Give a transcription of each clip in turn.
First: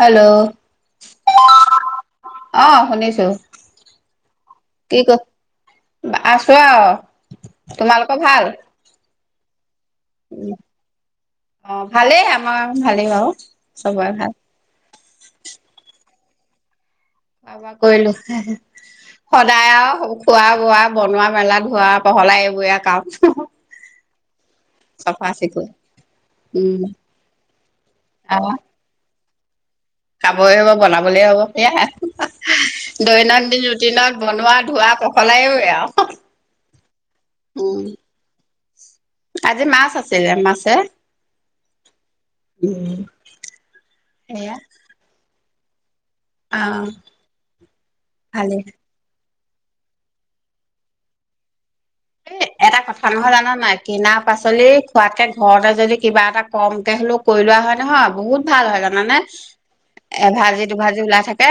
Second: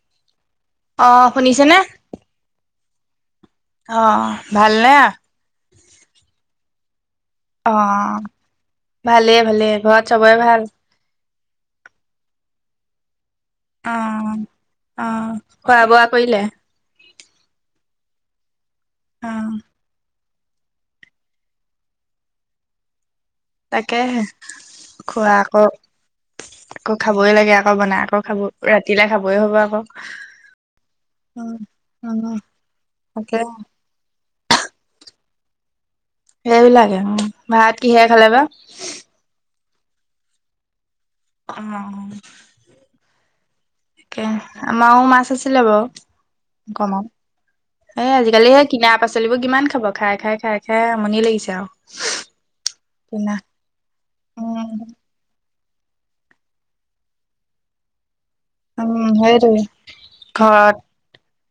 Hello অ', শুনিছেনে? অহ শুনিছো। অ', ভালনে? কি ক আছো আৰু। তোমালোকৰ ভাল। ভালে-ভালে। অ' ভালেই আমাৰ ভালেই বাৰু। চবৰে ভাল অ-অ খোৱা বোৱা কৰিলে? কৰিলো অ', সদায় আৰু হব খোৱা বোৱা বনোৱা মেলা ধোৱা পহলা এইবোৰে কাম। তাকে হে চফা খোৱা আকৌ চিকুণ উম আকৌ খাবই লাগে আকৌ বনাই আকৌ খাব অ ৰাতিলে খাব। ব হ'ব আকৌ। খাবই হব বনাবলে হব উম, সেয়া উম, তাকে দৈনন্দ দিন ৰুটিনত। বনোৱা ধোৱা পখলাএই আৰু সেইবিলাকে ভাত উম কিহে খালে বা। আজি মাছ আছিল যে মাছে। অ উম তাকে সেয়া আমাও মাছ আছিলে বাও অ কমও এ আজিকালি ভালেই সেই কিনা পাচলিবোৰ কিমান খাব খাই খাই খাই খাই আমনি লাগিছে আও এ এটা কথা নহয় জান নাই কিনা পাচলি উম, খোৱাতকে ঘৰতে যদি কিবা এটা কমকে হ'লেও কৰি লোৱা হয় নহয় বহুত ভাল হয় উম, জানানে সেইটোৱে এ ভাজি দু ভাজি ওলাই থাকে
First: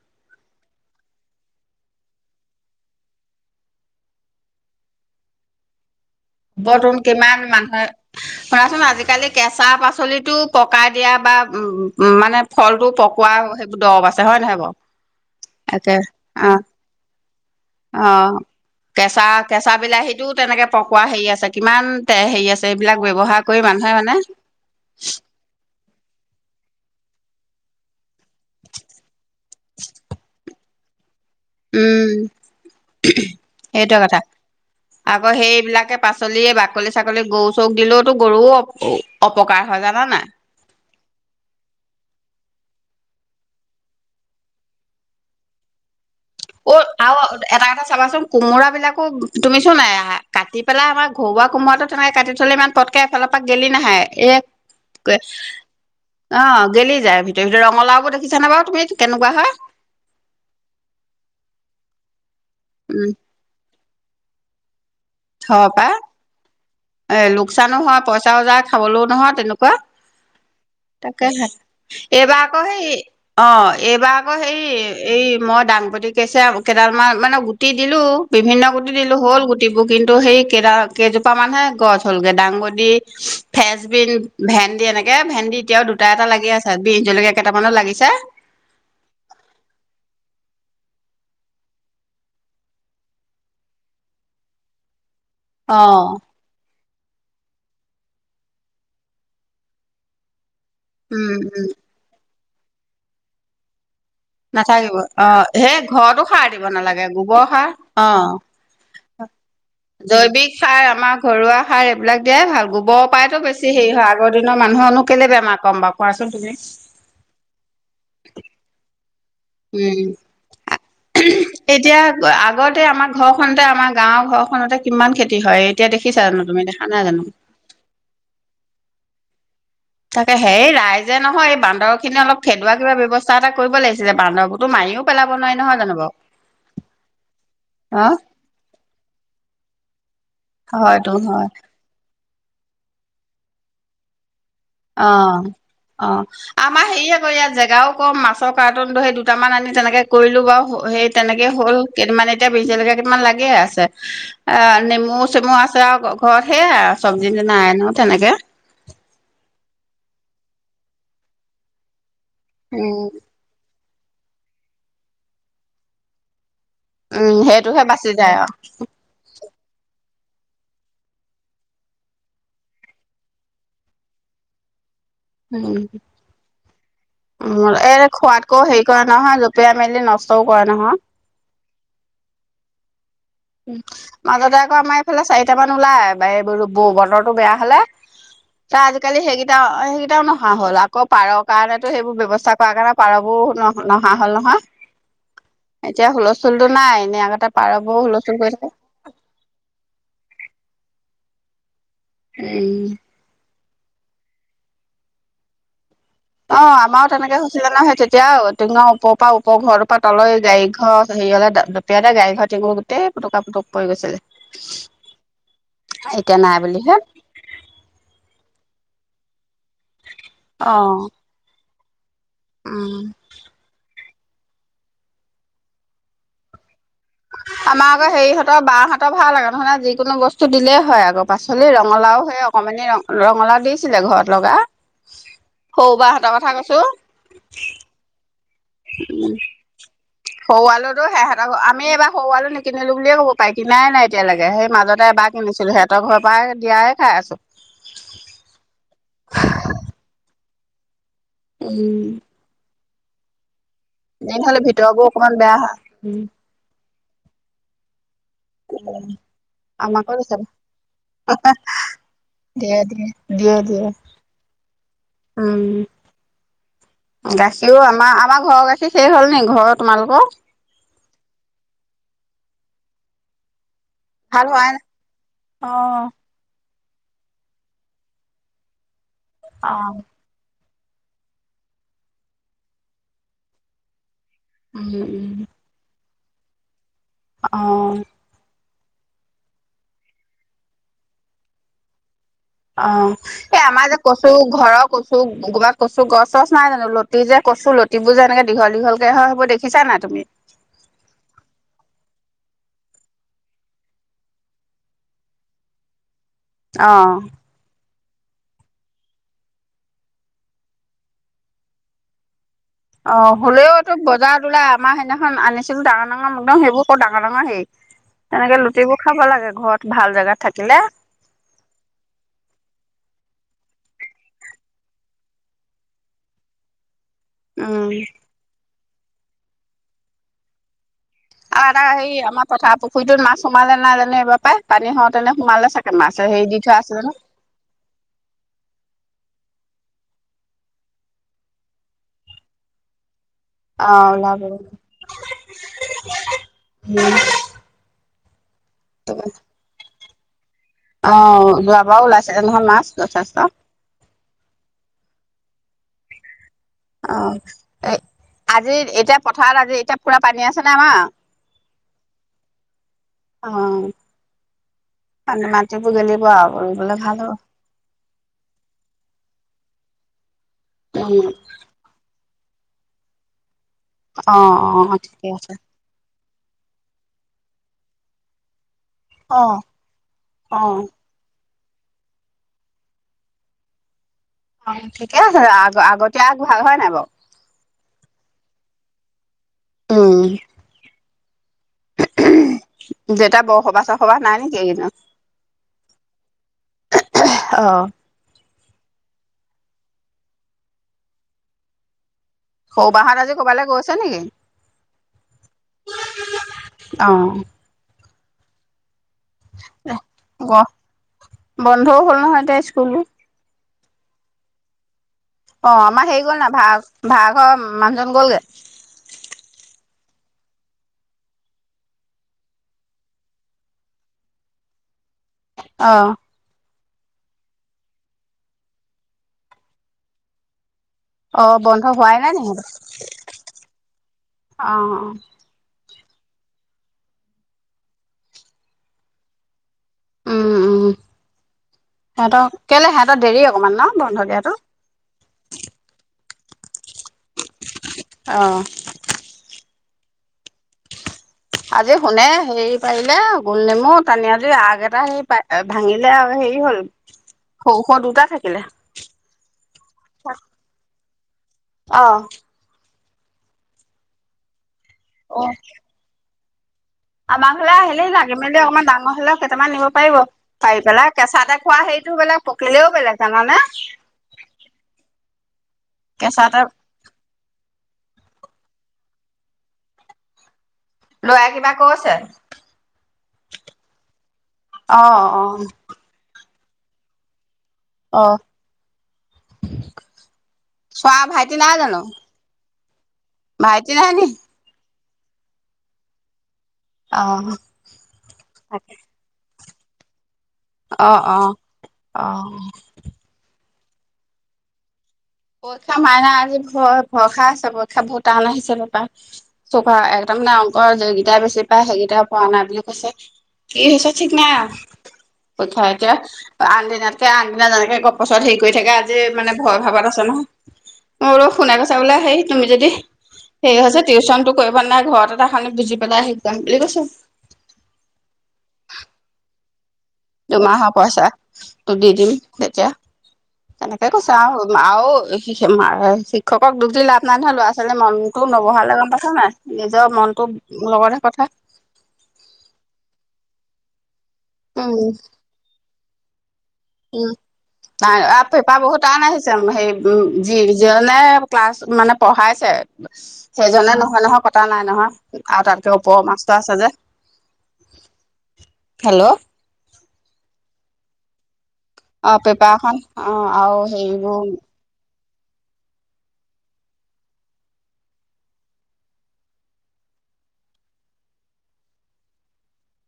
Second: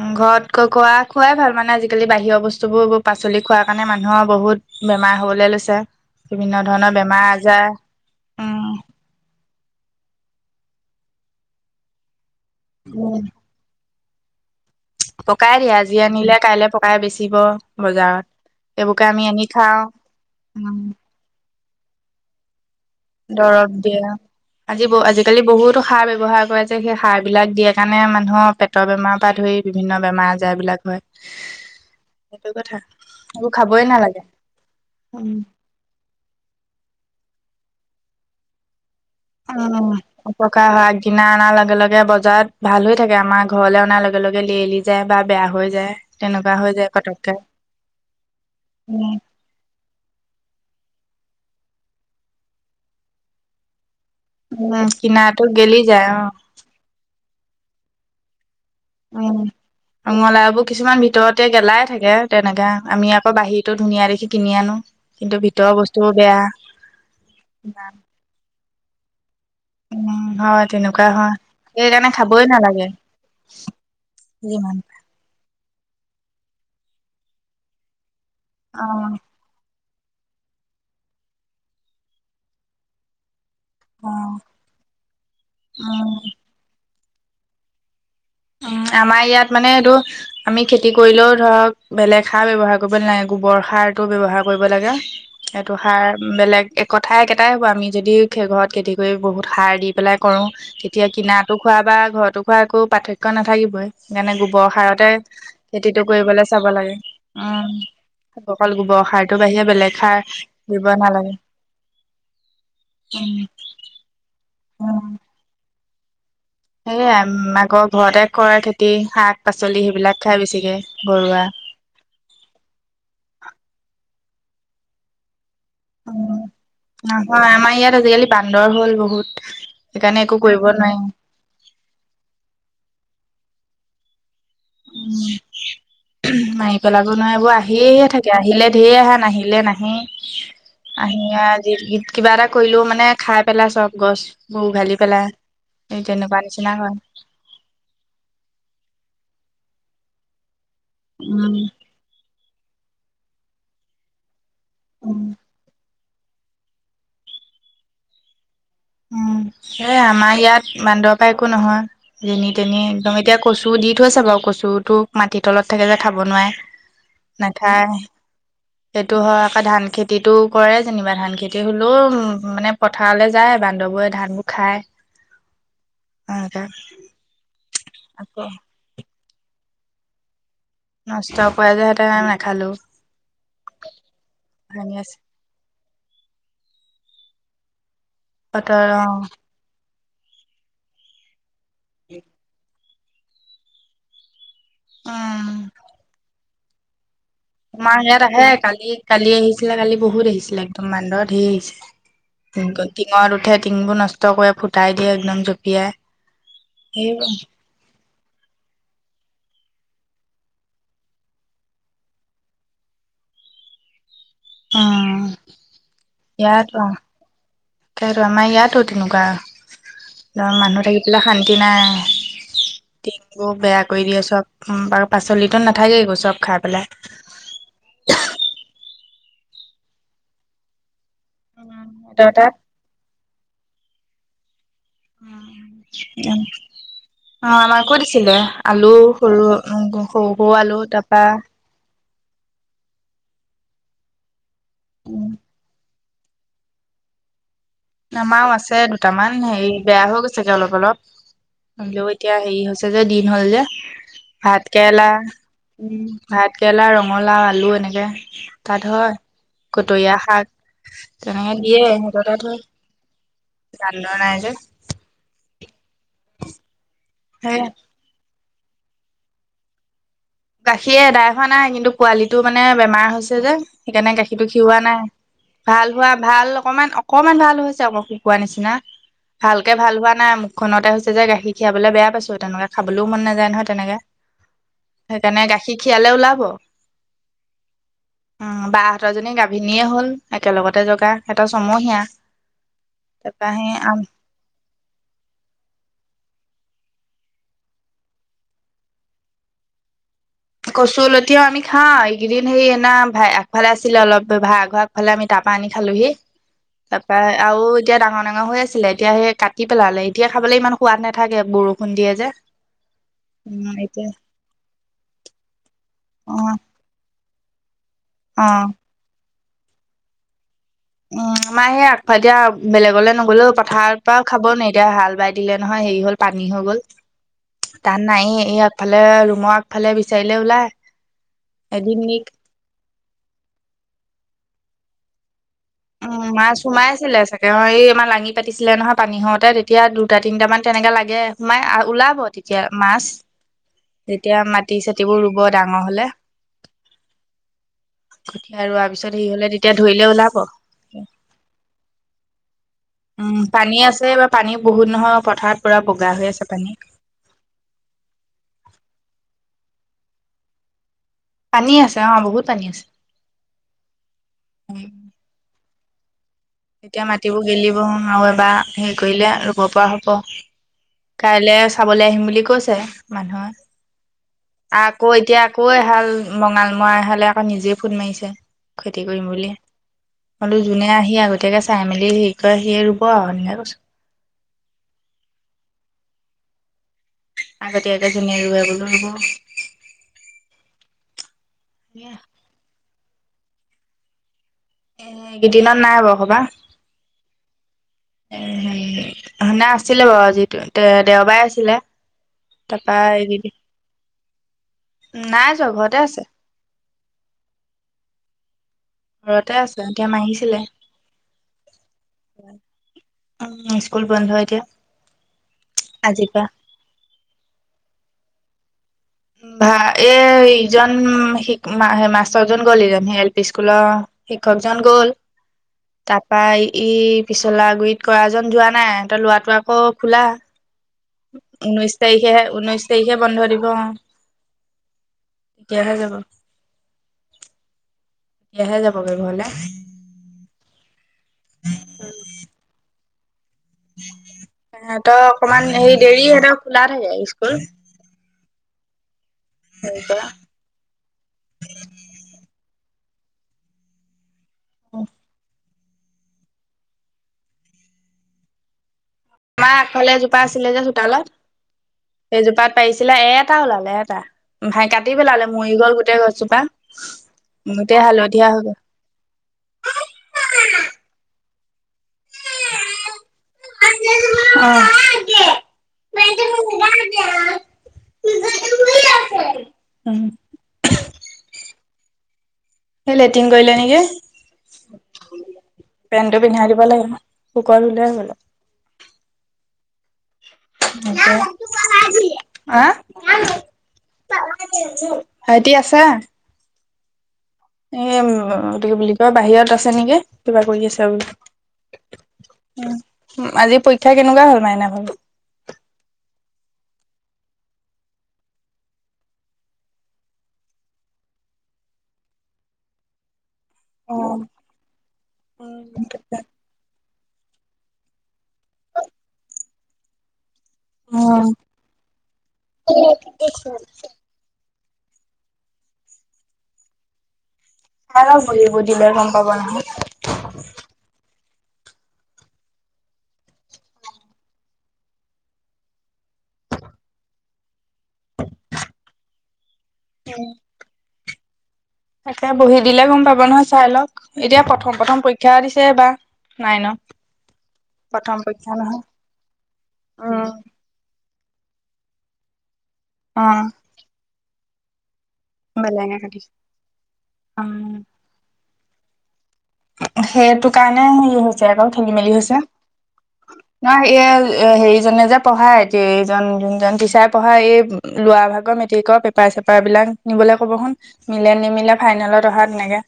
উম ঘৰত কৈ কোৱা খোৱাই ভাল মানে আজিকালি বাহিৰৰ বস্ বস্তুবোৰ পাচলি খোৱা কাৰণে মানুহৰ বহুত বেমাৰ হবলে লৈছে বিভিন্ন ধৰণৰ বতন বেমাৰ কিমান আজাৰ মানুহে উম শুনাচোন আজিকালি কেঁচা পাচলিত টো পকাই দিয়া বা মানে ফলটো উম পকোৱা সেইবোৰ দৰৱ আছে হয় নহয় বাও পকাই দিয়ে আজি আনিলে কাইলে পকাই বেচিব অ বজাৰত সেইবোৰকে আমি কেঁচা আনি কেঁচা খাওঁ বিলাহীটো তেনেকে উম পকোৱা হেৰি আছে কিমান তে হেৰি আছ দৰৱ দিয়া আজি ব আজিকালি বহুত সাৰ ব্যৱহাৰ কৰে যে সেই সাৰবিলাক দিয়ে কাৰণে মানুহৰ পেটৰ বেমাৰৰ পৰা ধৰি বিভিন্ন বেমাৰ আজাৰবিলাক উম এইবোৰ খাবই এইটোৱে কথা নালাগে আকৌ উম সেইবিলাকে পাচলি বাকলি চাকলি গৰু চৰুক দিলেওতো গৰুও অপকাৰ হয় উম জানা নাই অপকাৰ হয় আগদিনা অনাৰ লগে লগে বজাৰত ভাল হৈ থাকে আমাৰ ঘৰলে অনাৰ লগে লগে লেলি যায় বা বেয়া হৈ যায় তেনেকুৱা হৈ অ যায় আৰু পতককে এটা কথা চাবাচোন কোমোৰা বিলাকো উম, তুমি চোন এয়াহ কাটি পেলাই আমাৰ ঘৰুৱা কোমৰাটো তেনেকে কাটি থলে ইমান পতকে এফালৰ পৰা গেলি নাহে এ উম, কে কিনাটো গেলি যায় অ, গেলি যায় ভিতৰি ভিতৰি। ৰঙালাওবোৰ দেখিছা নে বাৰু? তুমি কেনেকুৱা উম, হয় ৰঙালাওবোৰ কিছুমান ভিতৰতে গেলাই থাকে তেনেকে উম আমি আকৌ বাহি ৰটো ধুনীয়া দেখি কিনি আনো। কিন্তু ভিতৰৰ থপাই বস্তুবোৰ বেয়া এ লোকচানো হয়, পইচা যায়, খাবলৈও নহয় তেনেকুৱা কোৱা উম, হয় তেনেকুৱা হয়। তাকেহে, সেইকাৰণে এইবাৰ খাবই আকৌ নালাগে হেই, অ এইবাৰ আকৌ হেৰি, যিমান এই ম মই দাংবদি কেছে কেইডালমান মানে গুটি দিলো, বিভিন্ন গুটি দিলো অ', হ'ল গুটি কিন্তু সেই কেইডা -কেইজোপামানহে গছ হ'লগে দাংবদি ফ্ৰেচ বিন, অ', ভেন্দি এনেকে। ভেন্দি এতিয়াও দুটা উম। -এটা লাগি আছে, বিহ জলকীয়া কেইটামানও লাগিছে। উম আমাৰ ইয়াত মানে এইটো আমি খেতি কৰিলেও ধৰক বেলেগ সাৰ ব্যৱহাৰ কৰিব নালাগে গোবৰ সাৰটো ব্যৱহাৰ কৰিব লাগে, এইটো অ' সাৰ বেলেগ একথাই একেটাই হ'ব আমি যদি ঘৰত খেতি কৰি বহুত সাৰ দি পেলাই কৰো তেতিয়া উম কিনাটো উম খোৱা বা ঘৰতো খোৱা একো পাৰ্থক্য নাথাকিবই। সেইকাৰণে গোবৰ নাথাকিব, সাৰতে অ, সেই খেতিটো ঘৰতো কৰিবলৈ সাৰ দিব চাব লাগে নালাগে গোবৰ সাৰ উম, অ, অকল গোবৰ সাৰটোৰ বাহিৰে বেলেগ সাৰ জৈৱিক দিব সাৰ আমাৰ নালাগে ঘৰুৱা সাৰ এইবিলাক দিয়াই ভাল। গোবৰৰ উম, পাইতো বেছি হেৰি হয় আগৰ দিন নৰ মানুহৰনো উম। কেলে বেমাৰ কম বাৰু কোৱাচোন? তুমি সেয়াই আগৰ ঘৰতে কৰে খেতি, শাক পাচলি উম, সেইবিলাক খাই বেছিকে আ ঘৰুৱা। উঁহুম -এতিয়া আগতে আমাৰ ঘৰখনতে আমাৰ গাঁৱৰ ঘৰখনতে কিমান খেতি তি হয় এতিয়া দেখিছা উম, জানো তুমি, দেখা নাই জানো? নহয় আমাৰ ইয়াত আজিকালি বান্দৰ হ'ল বহুত সেইকাৰণে একো তাকেহে, কৰিব এই নোৱাৰি ৰাইজে নহয় এই বান্দৰখিনি অলপ খেদোৱা কিবা ব্যৱস্থা এটা কৰিব লাগিছিলে। বান্দৰবো মাৰিও পেলাব নোৱাৰ নহয় জানো? মাৰি পেলাব নোৱাৰে, এইবোৰ অ আহিয়ে থাকে। আহিলে ঢেৰ আহে, নাহিলে নাহেই। হয়তো হয় আহি কিবা এটা কৰিলেও মানে খাই পেলাই চব গছ অ অ নিচিনা আমাৰ হয় হেৰি আকৌ ইয়াত জেগাও কম মাছৰ কাৰ্টনটো সেই দু দুটামান আনি তেনেকে কৰিলো বাৰু সেই তেনেকে উম হ'ল কেইদিন মানে এতিয়া বিজ জলকীয়া কেইটামান লাগে আছে অ উম নেমু চেমু আছে আও ঘৰত সেয়া চব্জি যে নাই আনো তেনেকে এয়া আমাৰ ইয়াত বান্দৰপা একো নহয় যেনি তেনি উম একদম এতিয়া কচু দি থৈছে বাও কচুতো মাটিৰ তলত থাকে যে খাব নোৱাই উম সেইটোহে নেখায় বাচি যায় অ সেইটো হয় ধান খেতিতটো কৰে যেনিবা ধান খেতি হলেও মানে পথাৰলৈ যায় বা বান্দৰৱোৰে ধানবোৰ খায় উম, এ এনেকে আকৌ খোৱাতকো হেৰি কৰা নহা ৰূপা মেলিলি নষ্ট নষ্ট কৰা যে সেইটো কাৰণে নাখালো উম, মাজতে আকৌ আমাৰ আছে এইফালে চাৰিটামান ওলাই বা এই বতৰটো বেয়া হলে ত বতৰ অ আজিকালি সেইকেইটা সেইকেইটাও নহা হ'ল আকৌ পাৰক কাৰণেতো সেইবোৰ ব্যৱস্থা কৰা কাৰণে পাৰবোৰ ন নহা হল নহয় উম এতিয়া হুলস্থূল চুলতো নাই এনেই আগতে পাৰ বোৰ হে কালি, কালি আহিছিলে কালি বহুত আহিছিলে একদম মান্দহৰ ঢেৰ আহিছে উম। টিঙত উঠে টিঙবোৰ নষ্ট কৰি ফুটাই দিয়ে একদম জঁপিয়াই অ', আমাৰো সেইবোৰ তেনেকে হৈছিলে নহয় সেই এতিয়া টিঙৰ ওপৰৰ পৰা ওপৰ পৰা তলৈ ঘৰ হেৰি হলে দপিয়াই দ গাড়ীৰ টিঙু গোটেই পুটকা পুটক পৰি গৈছিলে উম, এতিয়া নাই ইয়াৰ বুলিহে কৰ মই ইয়াত টো ধৰ মানুহ থাকি অ', পেলাই শান্তি নাই উম। টিংবোৰ বেয়া কৰি দিয়ে চব পাচলিতো নাথাকে চব খাই পেলাই ত ভাল আৰু নহলে যিকোনো বস্তু দিলেই হয় আকৌ পাচলি ৰঙালাও সিহঁতৰ সে তাত অকমানি ৰঙালাও দিছিলে ঘৰত লগা সৌবাহঁতৰ কথা কৈছো অ', আমাৰ কৈ দিছিল উম, সৰু আলু সৱালতো তাৰপা সেইহতৰ আমি এইবাৰ সৰুৱালো নিকিনিলো বুলিয় কব পাই কিনাই নাই এতিয়াকে সেই মাজতে উম এবাৰ কিনি সেহত তহঁতৰ ঘৰ পৰাই দিয়াই খাই আছো আমাৰও আছে দুটামান হেৰি বেয়া হৈ গৈছেগে অলপ, অলপ নৰিলেও উম এতিয়া হেৰি হৈছে যে দিন হ'ল যে এনেই হ'লে ভাত ভিতৰবোৰ কেৰেলা অকমান বেয়া হয় উম ভাত কেৰেলা ৰ কমলা আলু এনেকৈ তাত হয় আমাকো কটৰীয়া দিছে শাক তেনেকে দিয়ে সিহঁতৰ তাত হয় দিয়, দিয়া, দিয় বান্দৰ নাই যে উ সেয়া গাখীৰও আমাৰ আমাৰ ঘৰৰ গাখীৰ শেষ হ'ল নেকি ঘৰৰ তোমালোকৰ গাখীৰ এদাই হোৱা নাই কিন্তু পোৱালিটো মানে বেমাৰ হৈছে যে তেনেকে ভাল গাখীৰটো হোৱাই খীৰুৱা নাই, ভাল হোৱা অ ভাল অকমান, অকমান ভাল হৈছে আকৌ শুকোৱা নিচিনা অ ভালকে ভাল হোৱা নাই মোক খতে হৈছে যে গাখীৰ খীৰাবলৈ বেয়া পাইছো তেনেকে খাবলৈও মন নাযায় নহয় তেনেকে উম সেইকাৰণে গাখীৰ খীৰালে ওলাব আহ বাহঁতৰ জনী গাভিনীয়ে হল একেলগতে জগা সিহঁতৰ চমুহিয়া অ', এই আমাৰ যে কচু ঘৰৰ কচু কবাত কচু গছ গছ নাই জানো লতি যে কছো লতিবোৰ যে এনেকে দীঘল দীঘলকে হয়েই সেই বোৰ দেখিছা নাই তুমি এই কেইদিন সৰি এনা আগফালে আছিলে অলপ ভৰাঘৰ আগফালে আমি তাৰপৰা আনি খালোহি অ', তাৰাপ আৰু এতিয়া ডাঙৰ, ডাঙৰ হৈ আছিলে এতিয়া সেই কাটি পেলালে এতিয়া খাবলৈ ইমান সোৱাদ নাথাকে বৰষুণ দিয়ে যে অ', হ'লেও উম এই তটো এতিয়া বজাৰত ওলাই আমাৰ সেইদিনাখন আনিছিলো ডাঙৰ, অ ডাঙৰ মদম সেইবোৰ কৌ ডাঙৰ, ডাঙৰ হেৰি অ তেনেকে লৰুটিবোৰ খাব লাগে ঘৰত ভাল জোগাত থাকিলে উম, আমাৰ সেই আগফাল দিয়া বেলেগলে নগলেও পথাৰৰ পৰাও খাব নি এতিয়া হাল বাই দিলে নহয় হেৰি হ'ল পানী হৈ গ'ল উম, তান নাই এই আগফালে ৰুমৰ আগফালে বিচাৰিলে ওলায় আৰু এটা হেৰি আমাৰ পথাৰ পুখুৰীতটোত মাছ সোমালে নাই জানো এইবাৰ পাই পানী হত উম, মাছ সোমাই আছিলে চাগে অ এই আমাৰ লাঙি পাতিছিলে নহয় পানী হওঁতে এতিয়া দুটা তিনিটামান তেনেকে লাগে সোমাই আৰু ওলাব তেতিয়া মাছ। অ', যেতিয়া ওলাব মাটি চাটিবোৰ ৰুব ডাঙৰ হ'লে। উম, কঠিয়া ৰুৱাৰ পিছত হেৰি হ'লে তেতিয়া ধৰিলে ওলাব। অ যোৱাবাও ওলাইছে নহয় মাছ। যথেষ্ট। উম পানী আছে বা পানী বহুত নহয় পথাৰত পুৰা বগা হৈ আছে। পানী। অ এ আজি এতিয়া পথাৰত আজি এতিয়া পুৰা পানী আছে নে আমা। পানী আছে অ বহুত পানী আছে। অ', চি গেলিব আও। এতিয়া মাটিবোৰ গেলিব আৰু এবাৰ হেৰি কৰিলে ৰুব পৰা হ'ব। উম, কাইলে চাবলে আহিম বুলি কৈছে মানুহে। অ', অ', আকৌ ঠিকে এতিয়া আছে। আকৌ এহাল মঙালমৰা এহালে আকৌ নিজে ফোন মাৰিছে। খেতি কৰিম বুলিয় অ', হলো অ', যোনে আহি আগতে। তেতিাকে চাই মেলি সে কয় সি ৰুব আৰু সনেক কৈছোন। অ ঠিকে আছে আগ আগত ভাল হয় নাই বাৰু। আগত আগে ধুনে ৰৰুৱাবলৈ হব। উম। নয়া। যেতিয়া বৰসবা চসবা নাই ন। এ এইকেইদিনত নাই বসবা অ', এ নে আছিলে বাৰু যিটো দে দেওবাৰে আছিলে। সৰু তাৰপা বাহঁত এই আজি কিবি ক'ৰবালৈ গৈছে নেকি? নাই যোৱা ঘৰতে আছে। অঁ। ঘৰতে আছে এতিয়া মাৰিছিলে গ- বন্ধও হ'ল নহয় এতিয়া স্কুলবোৰ। উ। স্কুল বন্ধ হয় এতিয়া। অ আমাৰ হেৰি আজিৰ গ'ল পৰা না ভা ভাৰাঘৰ মানুহজন গ'লগে। ভা এ ইজন মাষ্টৰজন গ'ল যাম স এল পি স্কুলৰ। শিক্ষকজন গ'ল অ', তাৰপই। ই পিছলা গুৰিত কৰা এ যোৱা নাই সিহতৰ লৰাটো আকৌ খোলা। অ বন্ধ ঊনৈশ হোৱাই নাই নে তাৰিখেহে ঊনৈশ সিত। তাৰিখে বন্ধ দিব অ আহ। তেতিয়াহে যাব তেতিয়াহে যাব পাৰিব হলে। উম উম সিহতক কেলে সিহতৰ দেৰি। অকমান ন বন্ধ দিয়াতো সহতৰ অকনমান হেৰি দেৰি সহতৰ খোলা থাকে স্কুল। আহ [unintelligible] আজি শুনে হেৰি পাৰিলে গোল নেমু তানি আজোই আগ এটা হে পাই ভাঙিলে আৰু হেৰি হল সৰুশ দুটা থাকিলে আমাৰ আগফালে এজোপা আছিলে যে চোতালত অ' সেইজোপাত পাইছিল চিলাই এটা ওলালে এটা ভ কাটি পেলালে মৰি গ'ল গোটেই গছজোপা আমাক হলে গোটেই আহিলে লাগি হালধীয়া মেলি হৈ গ'ল। অকমান ডাঙৰ হলেও কেইটামান নিব পাৰিব পাৰি পেলাই কেঁচা টে বিলাক পকিলেও বেলেগ জানানে কেচা তে আ [unintelligible] কৈছে স লেট্ৰিন কৰিলে নেকি অ' অ' পেণ্টটো পিন্ধাই দিব লাগিব অ' [unintelligible] চোৱা ভাইটি নাই জানো আ ভাইতি নাই নি ভাইটি আছে অ এ উ কি বুলি কয় বাহিৰত আছে নেকি কিবা কৰি আছা অ' অ' অ' বুলি আজি পৰীক্ষা কেনেকুৱা হল মাইনা ভা পৰীক্ষা মাইনা আজি ভ ভৰসা আছে পৰীক্ষা বহুত টান আহিছে বাপা চৌকা এক তাৰে অংকৰ যিকেইটাই বেছি পায় সেইকেইটাাইও পোৱা নাই বুলি কৈছে কি হৈছে ঠিক নাই আৰু পৰীক্ষা এতিয়া আন দিন তেয়া আনদিনা যেনেকে গপছত হেৰি কৰি থাকে আজি মান ভয় ভাৱত আছে নহয় মোৰ শুনা কৈছা বোলে আহেই তুমি যদি হেৰি চাই হৈছে টিউশচনটো ক নাই ঘৰত এটা খি বুজি পেলাই শিক যাম বুলি কৈছে দিলে গম পাব নহয় দুমাহৰ পইচা তোৰ দি দিম তেতিয়া তেনেকে কৈছে আৰু আৰু শিক্ষকক দুখ দি লাভ নাই নহয় ল'ৰা ছোৱালী মনটো নবহালে গম পাইছ নাই নিজৰ মনটো লগতহে কথা তাকে বহি দিলে গম পাব নহয় চাই লওক এতিয়া উম প্ৰথম প্ৰথম পৰীক্ষা দিছে বাাৰ উম পৰীক্ষা পেপা বহুত নহয়। টন আহিছে সেই উম য জ নে ক্লাছ মানে পঢ়াইছে অ', সেইজনে নহয় নহয় কটা নাই নহয় আৰু তাতকে বেলেগে ওপৰৰ কাটিছে। মাষ্টাৰ আছে যে অ', হেল্ল' সেইটো কাৰণে হেৰি হৈছে আকৌ ঠেলি অ মেলি হৈছে পেপাৰখন অ আৰু ন হেৰিবোৰ এই হেৰিজনে যে পঢ়ায় এতিয়া এই যোনজন টিচাৰ পঢ়াই এই লৰা ভাগৰ মেট্ৰিকৰ পেপাৰ চেপাৰ বিলাক নিব [unintelligible] মিলে নিমিলে ফাইনেলত অহা তেনেকে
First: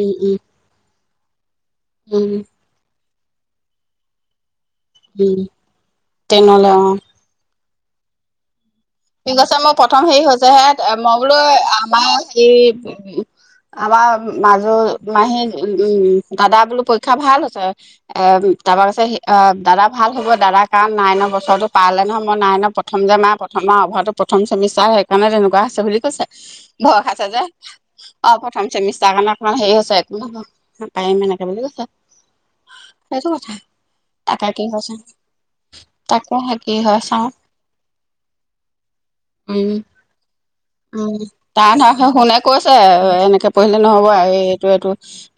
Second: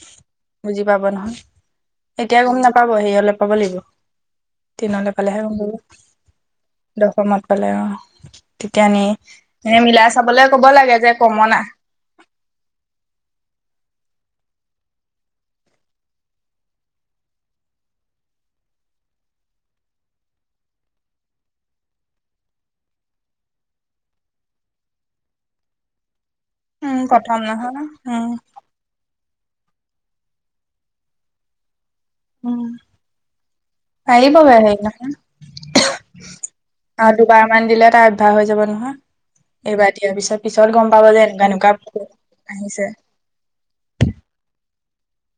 এ উম বুজি পাব নহয় উম এতিয়া গম নাপাব সে হলে পাব লাগিব টেনলৈ উম পালেহে গম পাব ট্ৰেইনলে অ দশমত পালে অ তেতিয়া নি ঠিক আছে মোৰ এনে প্ৰথম মিলাই হেৰি চাবলে ক'ব হৈছেহে লাগে যে মই বোলো কমন আ আমাৰ হে উ আমাৰ মাজৰ মাহী উম দাদা বোলো পৰীক্ষা ভাল হৈছে এ তাৰপা কছে দাদা ভাল হ'ব দাদা কাৰণ নাইনৰ বছৰটো পাৰালে নহয় মই নাইনৰ প্ৰথম যে মাৰ আমাৰ অভাৰটো প্ৰথ চেমিষ্টাৰ সেইকাৰণে তেনেকুৱা আছে বুলি কৈছে উম ভয় খাইছে প্ৰথম যে নহয় উম অ প্ৰথম চেমিষ্টাৰ অ সেৰা হৈছে একো ন পাৰিম এনেকে বুলি কৈছে উম সেইটো কথা পাৰি ব তাকে কি গৈ হৈছে তাকে কি হয় আৰু চাওঁ দুবাৰ মান দিলে তাৰ অভ্যাস হৈ যাব নহয় এইবাৰ দিয়াৰ পিছত পিছত গম উ পাব যে এনেকুৱা তাৰ এনেকুৱা ধৰ শোনে কৈছে আহিছে এনেকে পঢ়িলে নহব আৰু এই এইটো এইটো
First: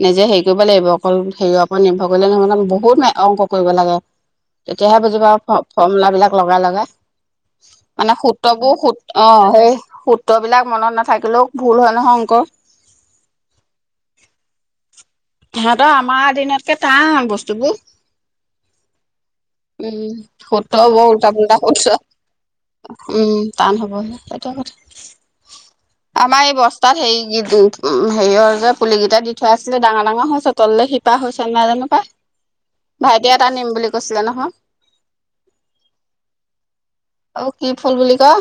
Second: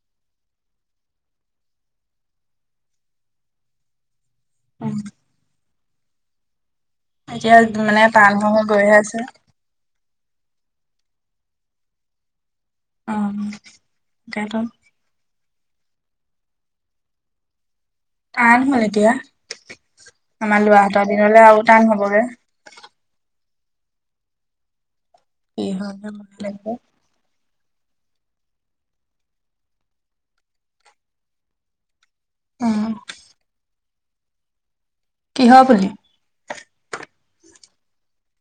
নিজে হেৰি কৰিব লাগিব অকল হেৰিয়ৰ ওপৰত নিৰ্ভৰ কৰিলে ন বহুত অংক কৰিব লাগে তেতিয়াহে উম বুজি পা ফৰ্মূলাবিলাক লগাই লগাই এতিয়া মানে টান হৈ হৈ সূত্ৰবোৰ গৈহে সোত আছে অ সেই সোত মনত নাথাকিলেও ভুল হয় নহয় অংকৰ অ কাৰণ সিহঁতৰ আমাৰ দিনতকে টান বস্তুবোৰ টান হ'ল এতিয়া উম আমাৰ সত লৰাহঁতৰ বৰ উলোটা দিনলে পোলোটা আৰু টান হ'বগে সুধছ উম টান হবহ সেইটো কি হয় গে কথা মনে আমাৰ এই লাগিব বস্তাত হেৰি কি উম হেৰিয়ৰ যে পুলুলি কেইটা দি থৈ আছিলে ডাঙৰ ডাঙৰ হৈছে তললে শিপা হৈছে নাই জানো পাই উম ভাইটি এটা নিম বুলি কৈছিলে নহয় কিহ পুলি অ কি ফুল বুলি কয়